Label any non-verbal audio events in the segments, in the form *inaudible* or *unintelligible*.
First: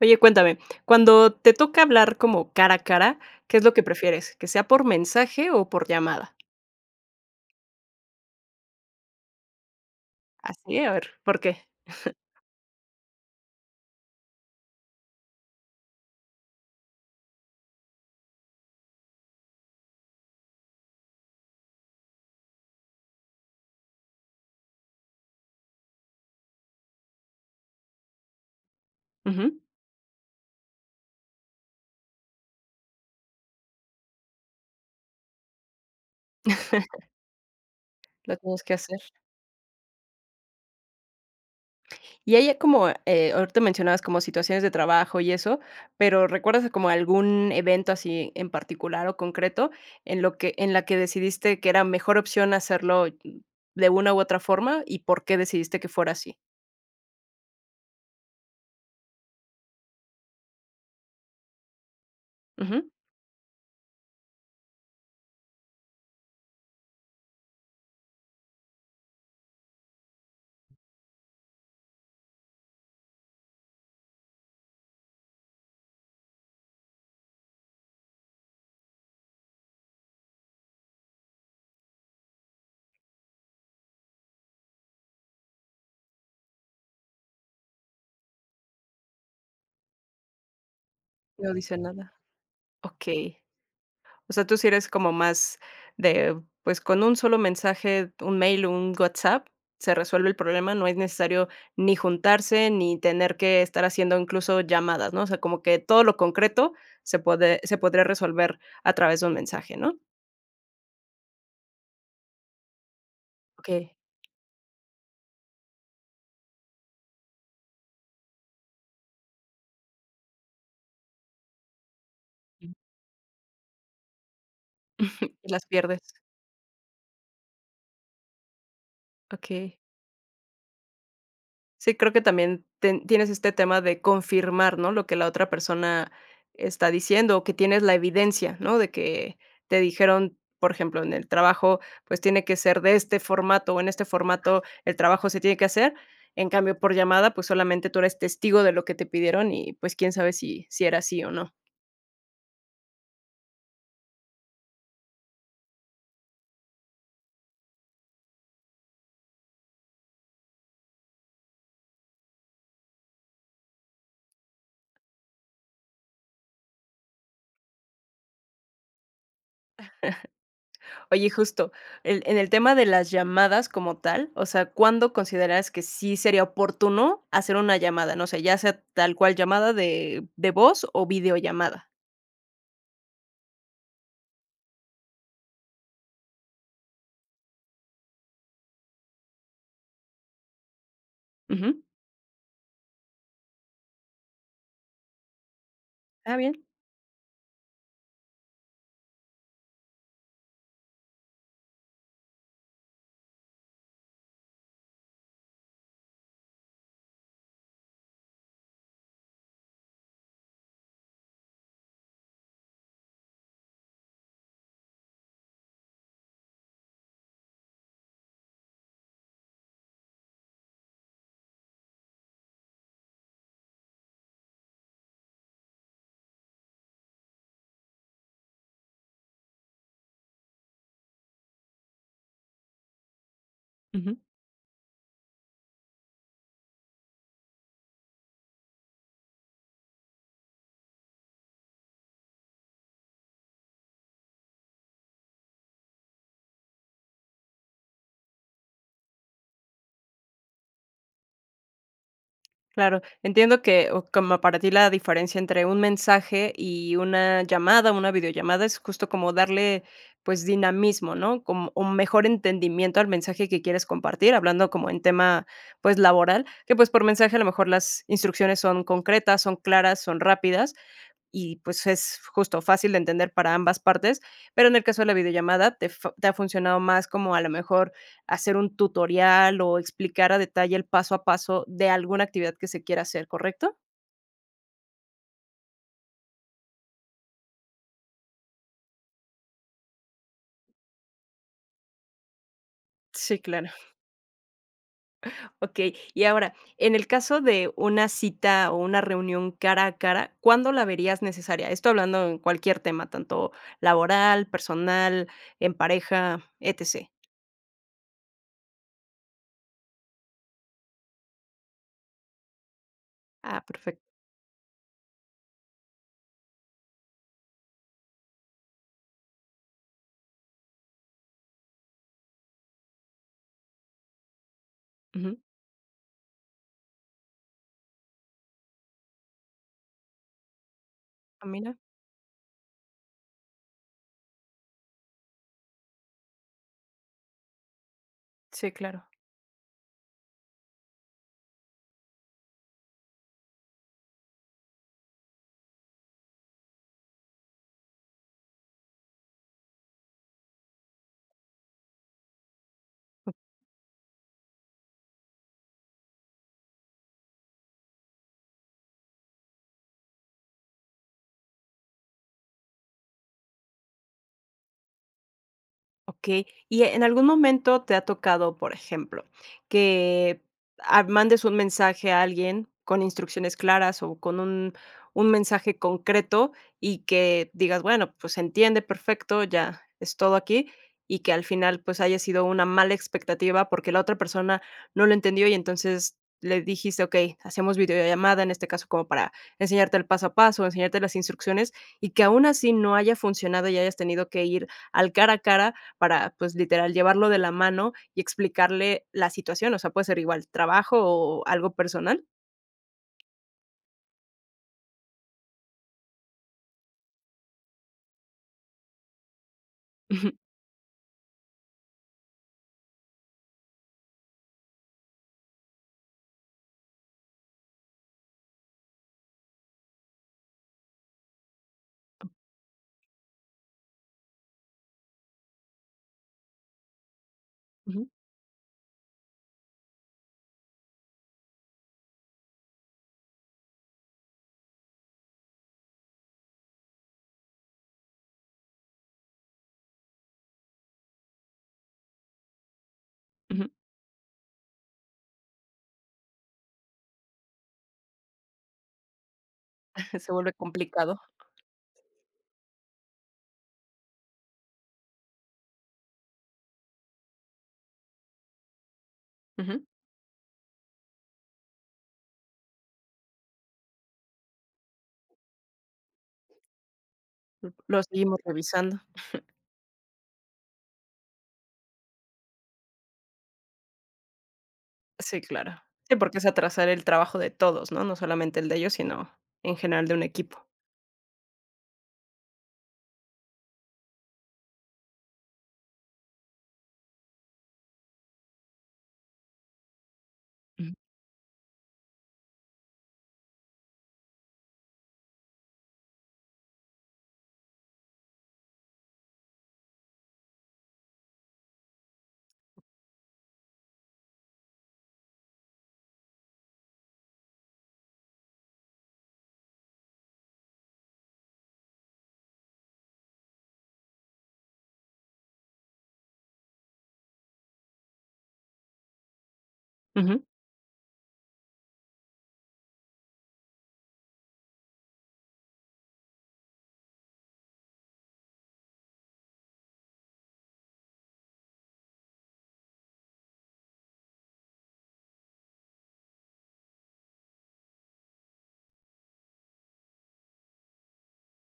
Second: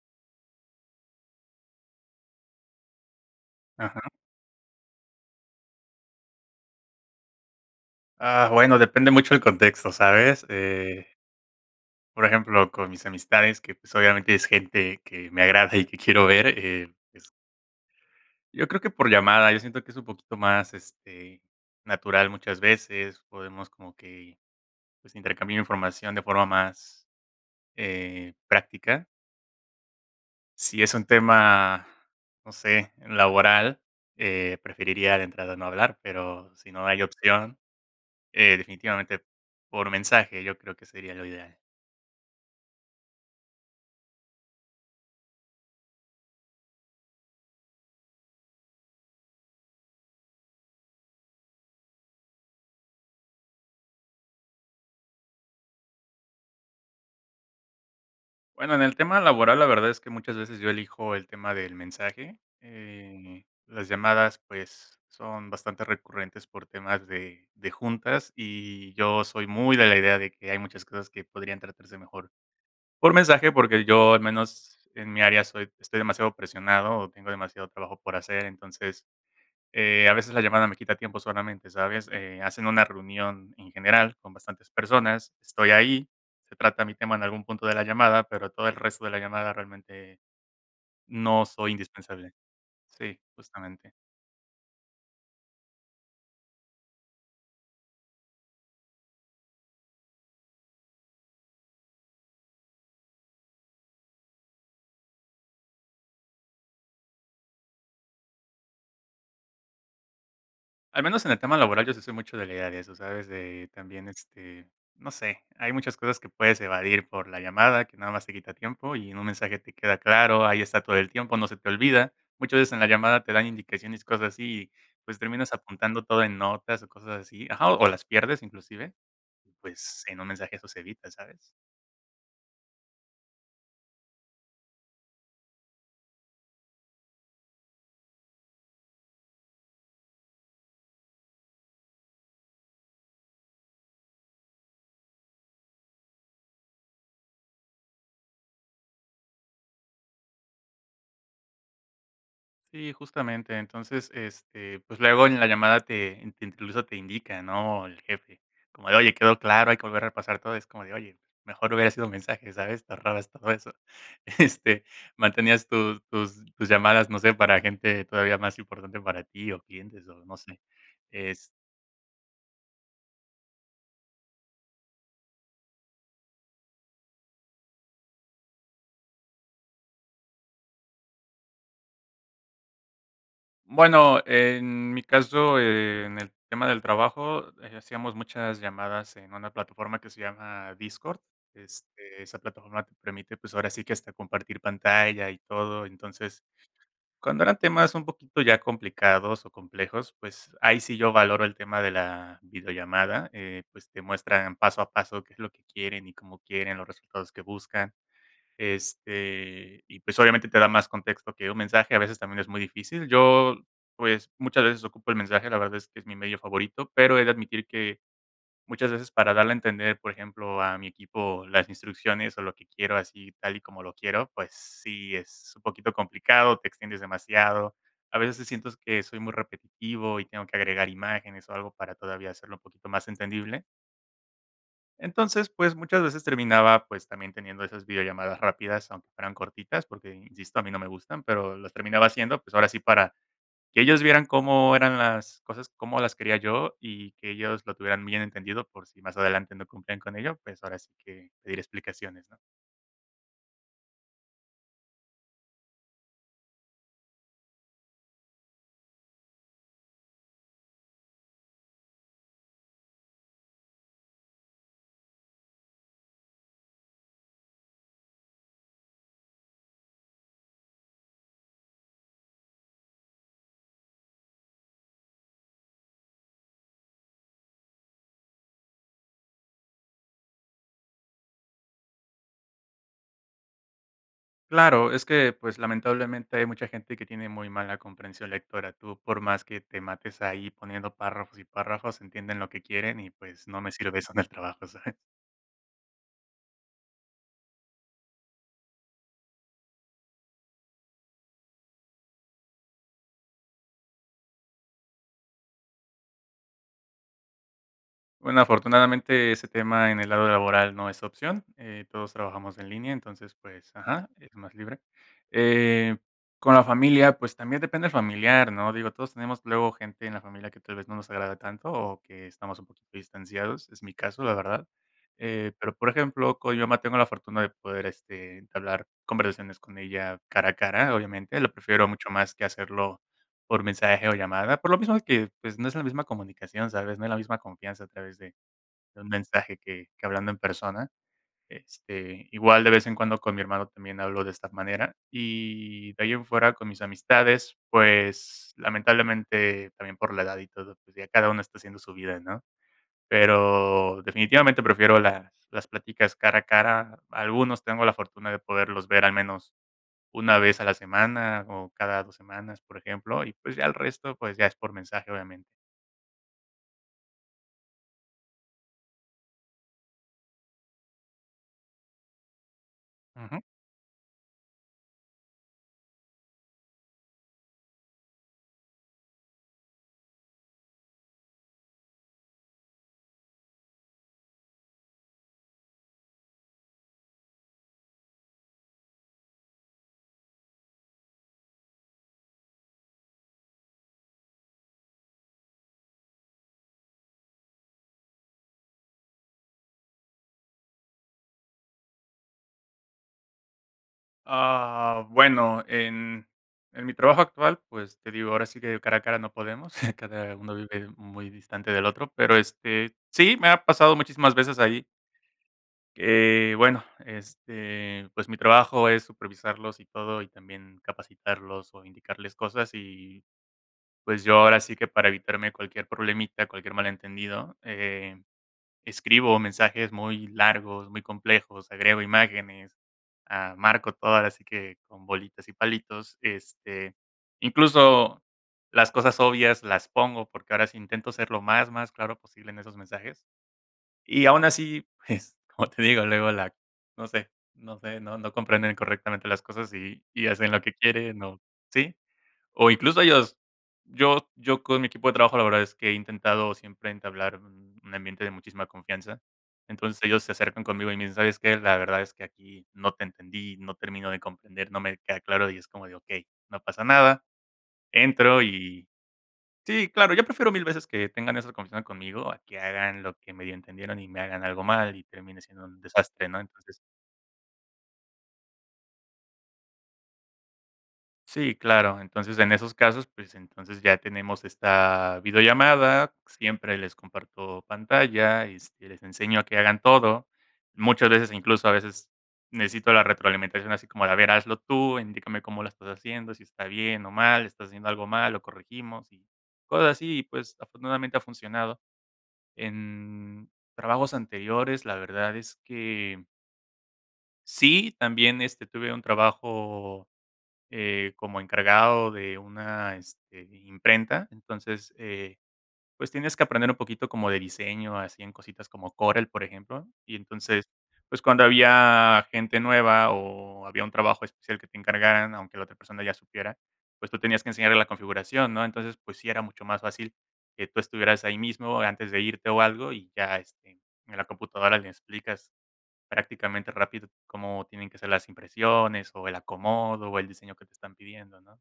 Oye, cuéntame, cuando te toca hablar como cara a cara, ¿qué es lo que Ajá. prefieres, que sea por mensaje o por llamada? Ah, bueno, depende mucho el contexto, ¿sabes? ¿Ah, sí? A Eh ver, ¿por qué? por *giggles* ejemplo, con mis amistades que, pues, obviamente, es gente que me agrada *giggles* y que quiero ver, eh, pues Yo creo que por llamada, yo siento que es un poquito más, este, natural muchas veces, podemos como que, pues, intercambiar información de forma más, eh, práctica. Ujú. Si es un tema, no sé, laboral, eh, preferiría de entrada no hablar, pero si no hay opción, *chuckles* Lo eh, tienes que hacer. definitivamente por mensaje yo creo que sería lo ideal. Y ahí ya como, eh, ahorita mencionabas como situaciones de trabajo y eso, pero, ¿recuerdas como algún evento así en particular o concreto en lo que en la que decidiste que era mejor opción hacerlo, mm, de una u otra forma, y por qué decidiste que fuera así? Bueno, en el tema laboral, la verdad es que muchas veces yo elijo el tema del mensaje, Ujú. eh, las llamadas, pues, son bastante recurrentes por temas de de juntas y yo soy muy de la idea de que hay muchas cosas que podrían tratarse mejor por mensaje, porque yo al menos en mi área soy estoy demasiado presionado o tengo demasiado trabajo por hacer, entonces, eh, a veces la llamada me quita tiempo solamente, ¿sabes? Eh, hacen una reunión en general con bastantes personas, estoy ahí, se trata mi tema en algún punto de la llamada, pero todo el resto de la llamada realmente no No soy dice nada. indispensable. Sí, Okey. justamente. O sea, tú sí eres como más de, pues, con 1 solo mensaje, 1 mail o 1 WhatsApp, se resuelve el problema, no es necesario ni juntarse, ni tener que estar haciendo incluso llamadas, ¿no? O sea, como que todo lo concreto se pode se podría resolver a través de un mensaje, ¿no? Al menos en el tema laboral, yo sí soy mucho de la idea de eso, ¿sabes? De Okey. también, este, no sé, hay muchas cosas que puedes evadir por la llamada que nada más te quita tiempo y en un mensaje te queda claro, ahí está todo el tiempo, no se te olvida. Muchas veces en la llamada te dan indicaciones, cosas así pues *laughs* terminas Las apuntando pierdes. todo en notas o cosas así ajá o las pierdes inclusive y, Okey. pues, en un mensaje eso se evita, ¿sabes? Sí, creo que también ten tienes este tema de confirmar, ¿no?, lo que la otra persona está diciendo. O que tienes la evidencia, ¿no? De que te dijeron, por ejemplo, en el trabajo, pues: "Tiene que ser de este formato o en este formato, el trabajo se tiene que hacer". En cambio, por llamada, pues, solamente tú eres testigo de lo que te pidieron y, pues, quién sabe si sí era así o no. Sí, justamente, entonces, este, pues luego en la llamada te te incluso te indica, ¿no? El jefe, como de: "Oye, ¿quedó claro? Hay que volver a repasar todo". Es como de: "Oye, pues mejor hubiera sido un mensaje", ¿sabes? Te ahorrabas todo eso. Este mantenías tus tus tus llamadas, no sé, para gente todavía más importante para ti, o clientes, o no sé *chuckles* Oye, es justo, el en el tema de las llamadas como tal, o sea, ¿cuándo consideras que sí sería oportuno hacer una llamada? No sé, ya sea tal cual llamada de de voz o videollamada. Bueno, en mi caso, en el tema del trabajo, eh, hacíamos muchas llamadas en una plataforma que se llama Discord. Ujú. Este, esa plataforma te permite, pues ahora sí que hasta compartir pantalla y todo. Ah, Entonces, bien. cuando eran temas un poquito ya complicados o complejos, pues ahí sí yo valoro el tema de la videollamada, eh, pues te muestran paso a paso qué es lo que quieren y cómo quieren los resultados que buscan. Este, y pues obviamente te da más contexto que un mensaje, a veces también es muy difícil. Yo, pues, muchas veces ocupo el mensaje. La verdad es que es mi medio favorito, pero he de admitir que, muchas veces, para darle a entender, por ejemplo, a mi equipo las instrucciones o lo que quiero así tal y como lo quiero, pues sí es un poquito complicado, te extiendes demasiado, a veces se siento que soy muy repetitivo y tengo que agregar imágenes o algo para todavía hacerlo un poquito más entendible. Ujú. Entonces, pues muchas veces terminaba, pues también teniendo esas videollamadas rápidas aunque fueran cortitas porque, insisto, a mí no me gustan, pero los terminaba haciendo, pues ahora sí para que ellos vieran cómo eran las cosas. Cómo las quería yo y que ellos lo tuvieran muy bien entendido por si más adelante no cumplían con ello, pues ahora sí que, pedir explicaciones, ¿no? Claro, entiendo que, o como para ti, la diferencia entre un mensaje y una llamada, una videollamada es justo como darle, pues, dinamismo, ¿no? Como un mejor entendimiento al mensaje que quieres compartir, hablando como en tema, pues, laboral, que, pues, por mensaje a lo mejor las instrucciones son concretas, son claras, son rápidas, y, pues, es justo fácil de entender para ambas partes, pero en el caso de la videollamada, te fu te ha funcionado más como a lo mejor hacer un tutorial o explicar a detalle el paso a paso de alguna actividad que se quiera hacer, ¿correcto? Claro, es que, pues, lamentablemente, hay mucha gente que tiene muy mala comprensión lectora. Tú por más que te mates ahí poniendo párrafos y párrafos entienden lo que quieren y Sí, pues no claro. me sirve eso en el trabajo, ¿sabes? Okey, y ahora, en el caso de una cita o una reunión cara a cara, ¿cuándo la verías necesaria? Esto hablando en cualquier tema, tanto laboral, personal, en pareja, Etc. Bueno, afortunadamente ese tema en el lado laboral no es opción. Eh, todos trabajamos en línea, entonces, Ah, pues perfecto. ajá, es más libre. Eh. Con la familia, pues, también depende el familiar, ¿no? Digo, todos tenemos luego gente en la familia que tal vez no nos agrada tanto o que estamos un poquito distanciados, es mi caso la verdad. Ujú. Eh, pero por ejemplo con mi mamá, tengo la fortuna de poder, este, entablar conversaciones con ella cara a cara obviamente, Ah, lo mira. prefiero mucho más que hacerlo por mensaje o llamada, por lo mismo que, pues no es la misma comunicación ¿sabes?, no es la misma confianza a través de Sí, de claro. un mensaje que que hablando en persona, este, igual de vez en cuando con mi hermano también hablo de esta manera. Y de ahí en fuera con mis amistades pues lamentablemente también por la edad y todo, pues ya cada uno está haciendo su vida ¿no? Pero, definitivamente prefiero las las pláticas cara a cara, algunos tengo la fortuna de poderlos ver al menos una vez a la semana o cada 2 semanas, por ejemplo, y pues ya el resto pues ya es por mensaje obviamente. Okey, y en algún momento te ha tocado, por ejemplo, que, ah, mandes un mensaje a alguien con Ujú. instrucciones claras o con un un mensaje concreto, y que digas: "Bueno, pues se entiende perfecto, ya es todo aquí", y que al final, pues haya sido una mala expectativa, porque la otra persona no lo entendió y entonces le dijiste: "Okey, hacemos videollamada, en este caso, como para enseñarte el paso a paso, enseñarte las instrucciones", y que aun así no haya funcionado y hayas tenido que ir al cara a cara para, pues, literal, llevarlo de la mano y explicarle la situación. O sea, puede ser igual, trabajo ¿o algo personal? Ah, bueno, en, en mi trabajo actual, pues, te digo, ahora sí que de cara a cara no podemos, *chuckles* cada Ujú. uno vive muy distante del otro, pero, este, sí, me ha pasado muchísimas veces ahí. Eh, bueno, este, pues mi trabajo es supervisarlos y todo y también capacitarlos o indicarles cosas y, pues yo ahora sí que para evitarme cualquier problemita, cualquier malentendido, Ujú. eh, escribo mensajes muy largos, muy complejos, agrego imágenes. Ah, marco todo ahora sí que con bolitas y palitos. Este, incluso las cosas obvias las pongo porque ahora sí intento ser lo más, más claro posible en esos mensajes. Ujú. Y aun así pues como te digo luego la no sé no sé, no no comprenden correctamente las cosas y *chuckles* y Se hacen vuelve lo que complicado. quieren o, ¿sí? O incluso ellos, yo yo con mi equipo de trabajo la verdad es que he intentado siempre entablar un ambiente de muchísima confianza, Ujú. entonces ellos se acercan conmigo y me dicen: "¿Sabes qué? La verdad es que aquí no te entendí. No termino de comprender. No me queda claro". Y es como de: "Okey, no pasa nada", *unintelligible* Lo seguimos entro y revisando. *chuckles* sí claro yo prefiero mil veces que tengan esa confianza conmigo a que hagan lo que medio entendieron y me hagan algo mal y Sí, termine siendo claro. un Sí, desastre, porque ¿no? es Entonces atrasar el trabajo de todos, ¿no? No solamente el de ellos, sino en general de un equipo. Sí, claro. Entonces en esos casos, pues entonces ya tenemos esta videollamada. Siempre les comparto pantalla y este, les enseño a que hagan todo. Ujú. Muchas veces, incluso a veces necesito la retroalimentación así como de: "A ver, hazlo tú e indícame cómo lo estás haciendo. Si estás bien o mal. Si estás haciendo algo mal, lo corregimos", y cosas así, y pues, afortunadamente ha funcionado. En trabajos anteriores, la verdad es que sí, también, este, tuve un trabajo, eh, como encargado de una, este, imprenta, entonces, eh, pues tienes que aprender un poquito como de diseño, así en cositas como Corel, por ejemplo, y Ujú. entonces, pues cuando había gente nueva o había un trabajo especial que te encargaran, aunque la otra persona ya supiera, pues tú tenías que enseñarle la configuración, ¿no? Entonces, pues sí era mucho más fácil que tú estuvieras ahí mismo antes de irte o algo y ya, este, en la computadora le explicas prácticamente rápido cómo tienen que ser las impresiones o el acomodo o el diseño que te están pidiendo, ¿no?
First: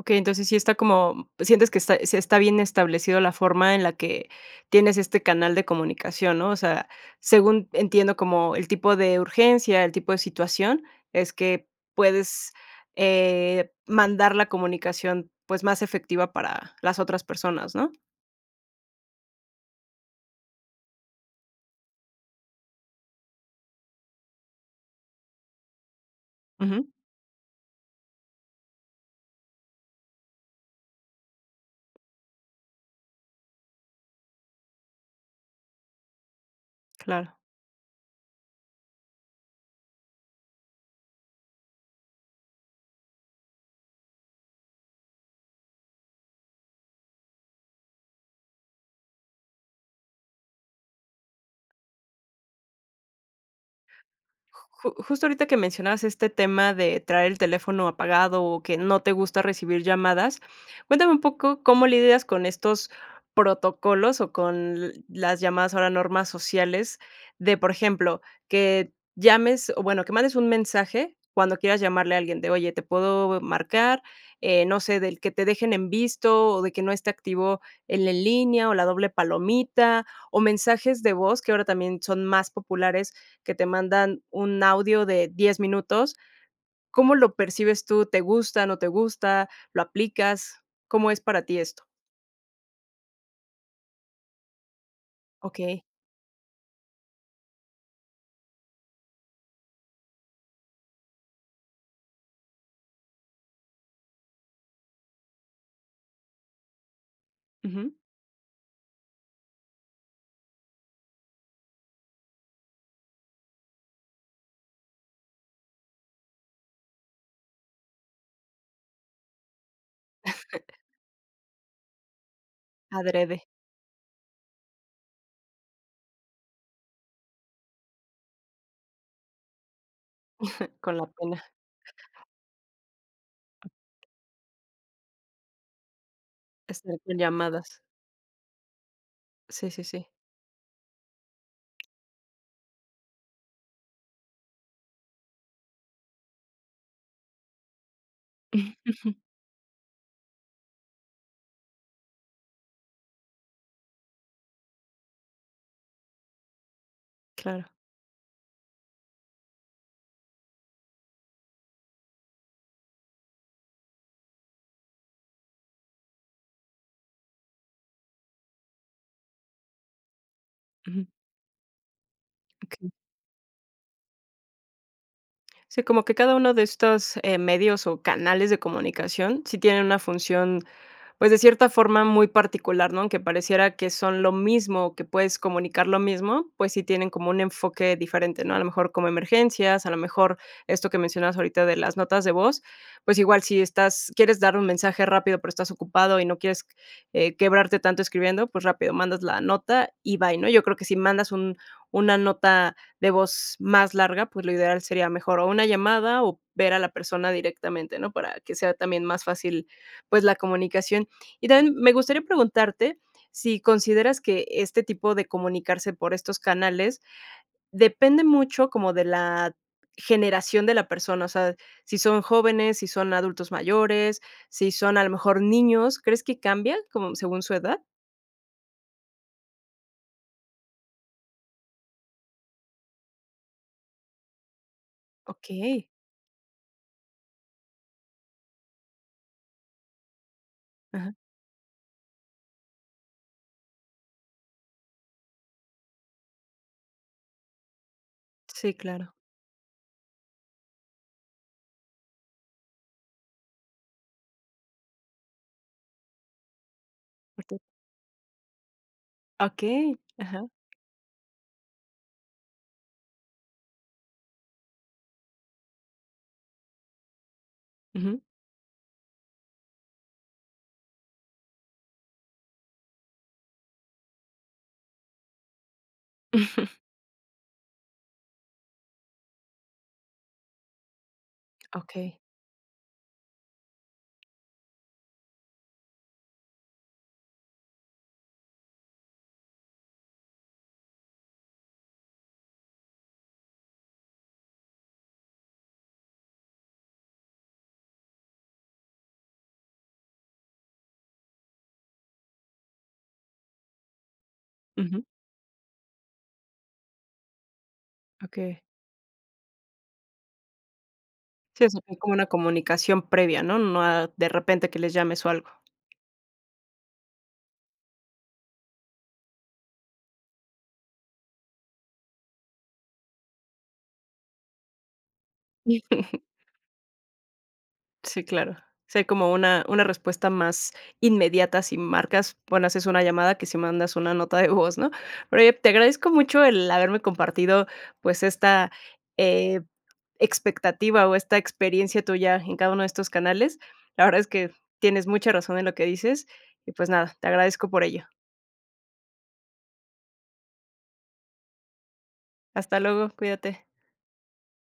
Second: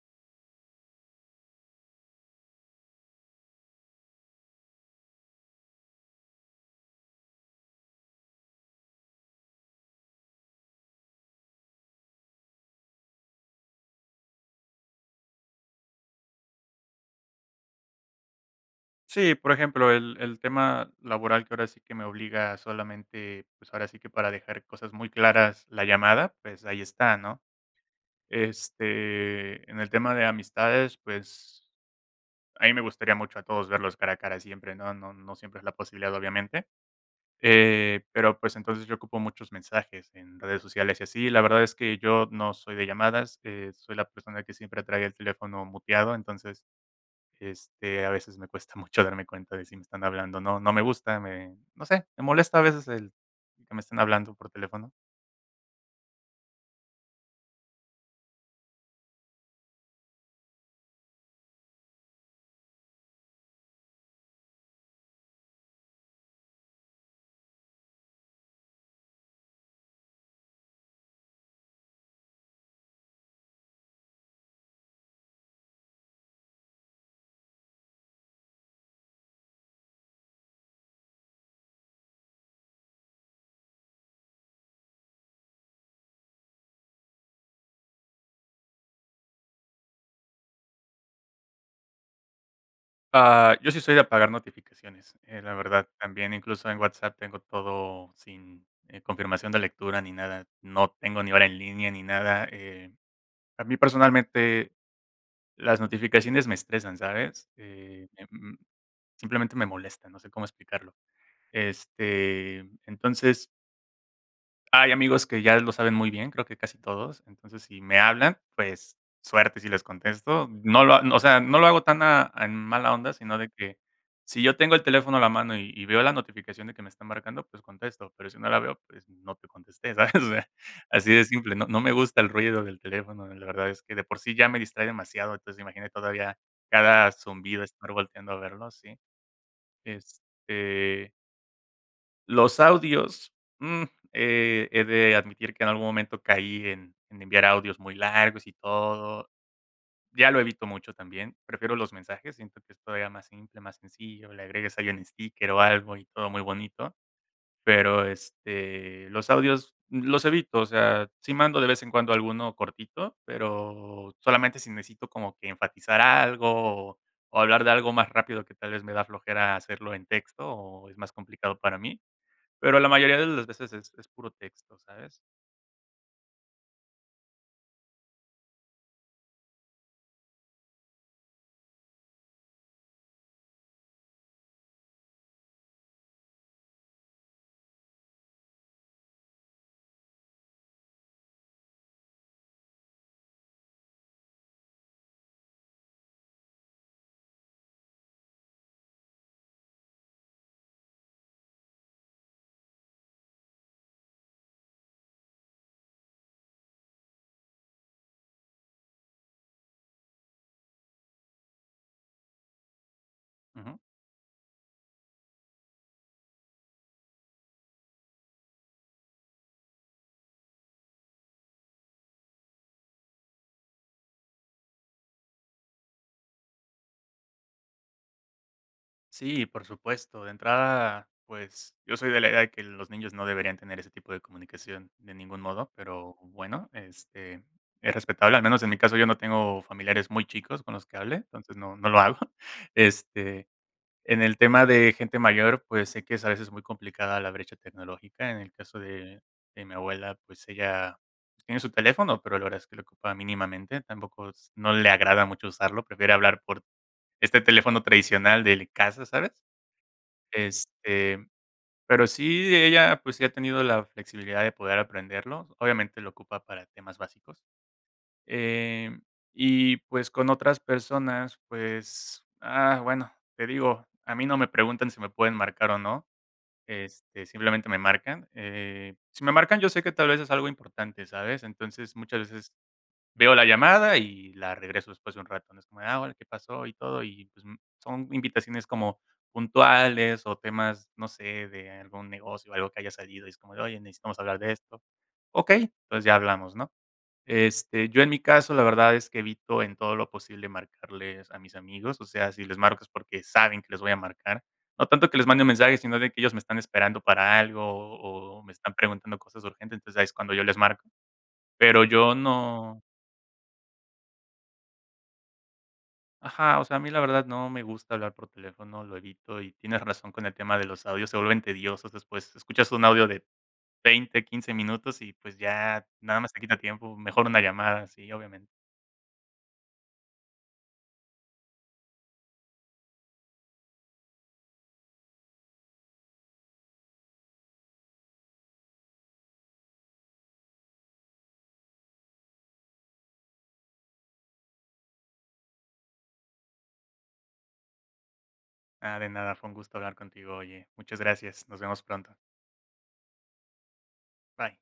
Okey, entonces, sí está como, sientes que está sí está bien establecido la forma en la que tienes este canal de comunicación, ¿no?, o sea, según entiendo como el tipo de urgencia, el tipo de situación, es que puedes, eh, mandar la comunicación, pues, más efectiva para las otras personas, ¿no? Sí, por ejemplo, el el tema laboral que ahora sí que me obliga solamente, pues ahora sí que para dejar cosas muy claras la llamada, pues ahí Ujú. está, ¿no?, este, en el tema de amistades, pues, a mí me gustaría mucho a todos verlos cara a cara siempre, ¿no?, no no siempre es la posibilidad obviamente, Claro. eh, pero, pues, entonces, yo ocupo muchos mensajes en redes sociales y así, la verdad es que yo no soy de llamadas, eh, soy la persona que siempre trae el teléfono muteado entonces, este, a veces me cuesta mucho darme cuenta de si me están hablando o no, no me gusta, me no sé, me molesta a veces el que me están hablando por teléfono. Ju justo ahorita que mencionabas este tema de traer el teléfono apagado o que no te gusta recibir llamadas, cuéntame un poco cómo lidias con estos protocolos o con las llamadas ahora normas sociales de, por ejemplo, que llames, o bueno, que mandes un mensaje cuando quieras llamarle a alguien de: "Oye, ¿te puedo marcar?", eh, no sé, del que te dejen en visto o de que no esté activo el en línea o la doble palomita, o mensajes de voz que ahora también son más populares, que te mandan un audio de 10 minutos. ¿Cómo lo percibes tú? ¿Te gusta, no te gusta, lo aplicas? ¿Cómo es para ti esto? Ah, yo sí soy de apagar notificaciones, eh, la Okey. verdad, también incluso en WhatsApp tengo todo sin, eh, confirmación de lectura ni nada, no tengo ni hora en línea ni nada, eh, a mí personalmente las notificaciones me estresan, ¿sabes? Ujú. eh, m simplemente me molestan, no sé cómo explicarlo, este, entonces hay amigos que ya lo saben muy bien, creo que casi todos, entonces si me hablan pues suerte si les contesto, *chuckles* no lo o sea, no lo hago tan a en mala onda sino Adrede. de que si yo tengo el teléfono a la mano y y veo la notificación de que me está marcando pues contesto, pero si no la veo pues no te contesté, ¿sabes? o sea, *chuckles* Con la así de pena. simple, no no me gusta el ruido del teléfono, la verdad es que de por sí ya me distrae demasiado, entonces imagínate todavía Estar cada con zumbido llamadas. estar volteando a verlo, sí, Sí, sí, sí. este los audios, mm, he he de admitir que en algún momento caí en en enviar audios muy largos y *chuckles* todo, ya lo evito mucho también, prefiero los mensajes, siento que esto era más simple, más sencillo, le agregas ahí un sticker o algo y todo muy bonito, Claro. pero, este, los audios los evito, o sea, si mando de vez en cuando alguno cortito, pero solamente si necesito como que enfatizar algo, o hablar de algo más rápido que tal vez me da flojera hacerlo en texto, o es Ujú. más complicado para mí, pero la Okey. mayoría de las veces es puro texto, ¿sabes? Sí, como que cada uno de estos, eh, medios o canales de comunicación, sí tienen una función, pues, de cierta forma muy particular, ¿no?, que pareciera que son lo mismo, que puedes comunicar lo mismo, pues, sí tienen como un enfoque diferente, ¿no? A lo mejor como emergencias, a lo mejor esto que mencionabas ahorita de las notas de voz, pues, igual si estás quieres dar un mensaje rápido, pero estás ocupado y no quieres, eh, quebrarte tanto escribiendo, pues, rápido mandas la nota y bye, ¿no? Yo creo que si mandas un una nota de voz más larga, pues, lo ideal sería mejor, o una llamada o ver a la persona directamente, ¿no?, para que sea también más fácil, pues, la comunicación. Y también me gustaría preguntarte si Ujú. consideras que este tipo de comunicarse por estos canales depende mucho como de la generación de la persona, o sea, si son jóvenes, si son adultos mayores, si son a lo mejor niños, ¿crees que cambian como según su edad? Sí, y por supuesto, de entrada, pues, yo soy de la idea de que los niños no deberían tener ese tipo de comunicación de ningún modo, Okey. pero, bueno, este, es respetable al menos en mi caso, yo no tengo familiares muy chicos con los que Ajá. hable, entonces, no, no lo hago. Este, en el tema de gente mayor, pues, sé que es a veces muy complicada la brecha tecnológica, en el Sí, caso claro. de de mi abuela, pues, ella pues tiene su teléfono pero la verdad es que lo ocupa mínimamente, tampoco es no le agrada mucho usarlo, prefiere hablar por este Por tu teléfono tradicional del casa, ¿sabes? Okey. Ajá. Este, pero sí ella, pues, sí ha tenido la flexibilidad de poder aprenderlo, obviamente, lo ocupa para temas básicos, Ujú. eh, y pues con otras personas, pues, ah, bueno, te digo, a mí no me preguntan si me pueden marcar o no, *giggles* este, simplemente, me marcan, eh, si me marcan yo sé que, tal vez, es algo importante, ¿sabes?, entonces, muchas Okey. veces veo la llamada y la regreso después de un rato, ¿no?, es como de: "Ah, hola, ¿qué pasó?", y todo. Y, pues, son invitaciones como puntuales o temas, no sé, de algún negocio o algo que haya salido y es como de: "Oye, necesitamos hablar de esto", okey, pues, ya hablamos ¿no? Este, yo en mi caso, la verdad es que evito en todo lo posible marcarles a mis amigos, o sea, si les marco es porque saben que les voy a marcar, no Ujú. tanto que les mande un mensaje, sino de que ellos me están esperando para algo o o o me Okey. están preguntando cosas urgentes, entonces, ahí es cuando yo les marco. Sí, o sea, Pero que hay como yo una no comunicación previa, ¿no?, no a de repente, que les llames o algo. Ajá, o sea, a mí la verdad, no me gusta hablar por teléfono, lo evito y tienes razón con el tema de los audios, se vuelven tediosos, después escuchas un audio de 20, 15 minutos y, pues, ya nada *giggles* más te quita tiempo, mejor una llamada, sí, Sí, obviamente. claro. Si hay como una una respuesta más inmediata si marcas, bueno, haces una llamada que si mandas una nota de voz, ¿no? Oye, te agradezco mucho el haberme compartido, pues, esta, eh, expectativa o esta experiencia tuya en cada uno de estos canales. La verdad es que tienes mucha razón en lo que dices. Y, pues, nada, te agradezco por ello. Ah, de nada, fue un gusto hablar contigo, oye. Muchas gracias, nos vemos pronto. Hasta luego, cuídate. Bye.